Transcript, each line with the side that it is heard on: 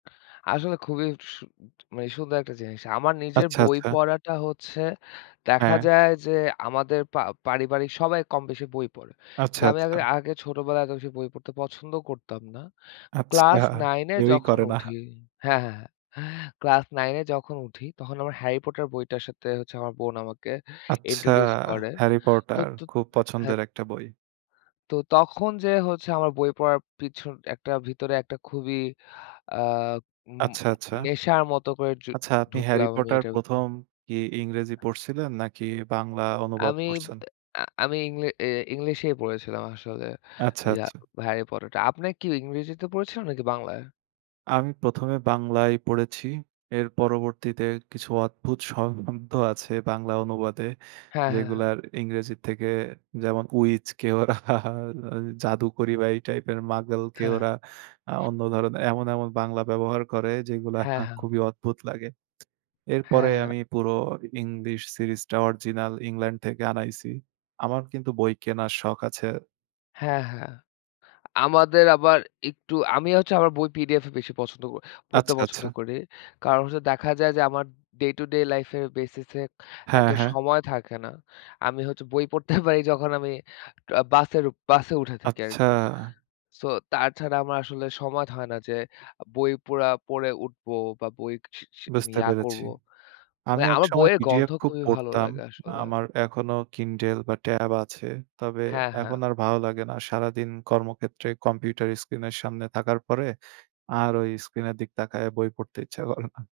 left: আসলে খুবই সু মানে সুন্দর একটা জিনিস। আমার নিজের
right: আচ্ছা,
left: বই
right: আচ্ছা।
left: পড়াটা হচ্ছে দেখা
right: হ্যাঁ।
left: যায় যে, আমাদের পা পারিবারিক সবাই কম বেশি বই পড়ে।
right: আচ্ছা,
left: কিন্তু আমি আ
right: আচ্ছা।
left: আগে ছোটবেলায় এত বেশি বই পড়তে পছন্দ করতাম না।
right: আচ্ছা,
left: ক্লাস 9 এ
right: কেউই
left: যখন
right: করে না।
left: উঠি হ্যাঁ, হ্যাঁ, হ্যাঁ। ক্লাস 9 এ যখন উঠি তখন আমার হ্যারি পটার বইটার সাথে হচ্ছে, আমার বোন আমাকে
right: আচ্ছা,
left: ইন্ট্রোডিউস করে।
right: হ্যারি
left: তো
right: পটার।
left: ত
right: খুব
left: হ্যাঁ।
right: পছন্দের একটা বই।
left: তো তখন যেয়ে হচ্ছে আমার বই পড়ার পিছন একটা ভিতরে একটা খুবই আ উম
right: আচ্ছা, আচ্ছা।
left: নেশার মত করে জু
right: আচ্ছা, আপনি হ্যারি
left: ঢুকলাম আমি
right: পটার
left: এটার ভিতরে
right: ১ম কি ইংরেজি পড়ছিলেন, নাকি বাংলা অনুবাদ
left: আমি ব
right: পড়ছেন?
left: আ আমি ইংলি এ ইংলিশেই পড়েছিলাম আসলে।
right: আচ্ছা,
left: ইয়া
right: আচ্ছা।
left: হ্যারি পটারটা। আপনি কি ইংরেজিতে পড়েছিলেন নাকি বাংলায়?
right: আমি ১ম এ বাংলায় পড়েছি এর পরবর্তীতে কিছু অদ্ভুত শ শব্দ আছে বাংলা অনুবাদে,
left: হ্যাঁ, হ্যাঁ, হ্যাঁ।
right: যেগুলার ইংরেজির থেকে যেমন, উইচকে ওরা জাদুকরি বা এই টাইপের, মাগলকে
left: হ্যাঁ।
right: ওরা আ অন্য ধরনের এমন, এমন বাংলা ব্যবহার করে, যেগুলো
left: হ্যাঁ, হ্যাঁ।
right: খুবই অদ্ভুত লাগে।
left: হ্যাঁ,
right: এরপরে
left: হ্যাঁ।
right: আমি পুরো ইংলিশ সিরিজ টা অরিজিনাল, ইংল্যান্ড থেকে আনাইছি। আমার কিন্তু বই কেনার শখ আছে।
left: হ্যাঁ, হ্যাঁ। আমাদের আবার একটু, আমি হচ্ছে আমার বই পিডিএফ এ বেশি পছন্দ ক পড়তে
right: আচ্ছা,
left: পছন্দ
right: আচ্ছা।
left: করি। কারণ হচ্ছে দেখা যায় যে, আমার ডে টু ডে লাইফ এর বেসিস এ এত
right: হ্যাঁ, হ্যাঁ।
left: সময় থাকে না। আমি হচ্ছে বই পড়তে পারি যখন আমি অ বাসের উ বাসে উঠে থাকি
right: আচ্ছা।
left: আরকি। সো তাছাড়া আমার আসলে সময় হয় না যে, আ বই পুরা পড়ে উঠব বা বই স মানে
right: বুঝতে
left: ইয়া
right: পেরেছি।
left: করব।
right: আমি
left: মানে আমার
right: একসময়
left: বইয়ের গন্ধ
right: পিডিএফ খুব
left: খুবই ভালো
right: পড়তাম।
left: লাগে আসলে।
right: আমার এখনো কিন্ডল বা ট্যাব আছে। তবে
left: হ্যাঁ,
right: এখন
left: হ্যাঁ।
right: আর ভালো লাগে না। সারাদিন কর্মক্ষেত্রে কম্পিউটার স্ক্রিন এর সামনে থাকার পরে, আর ওই স্ক্রিন এর দিকে তাকাইয়া বই পড়তে ইচ্ছা করে না।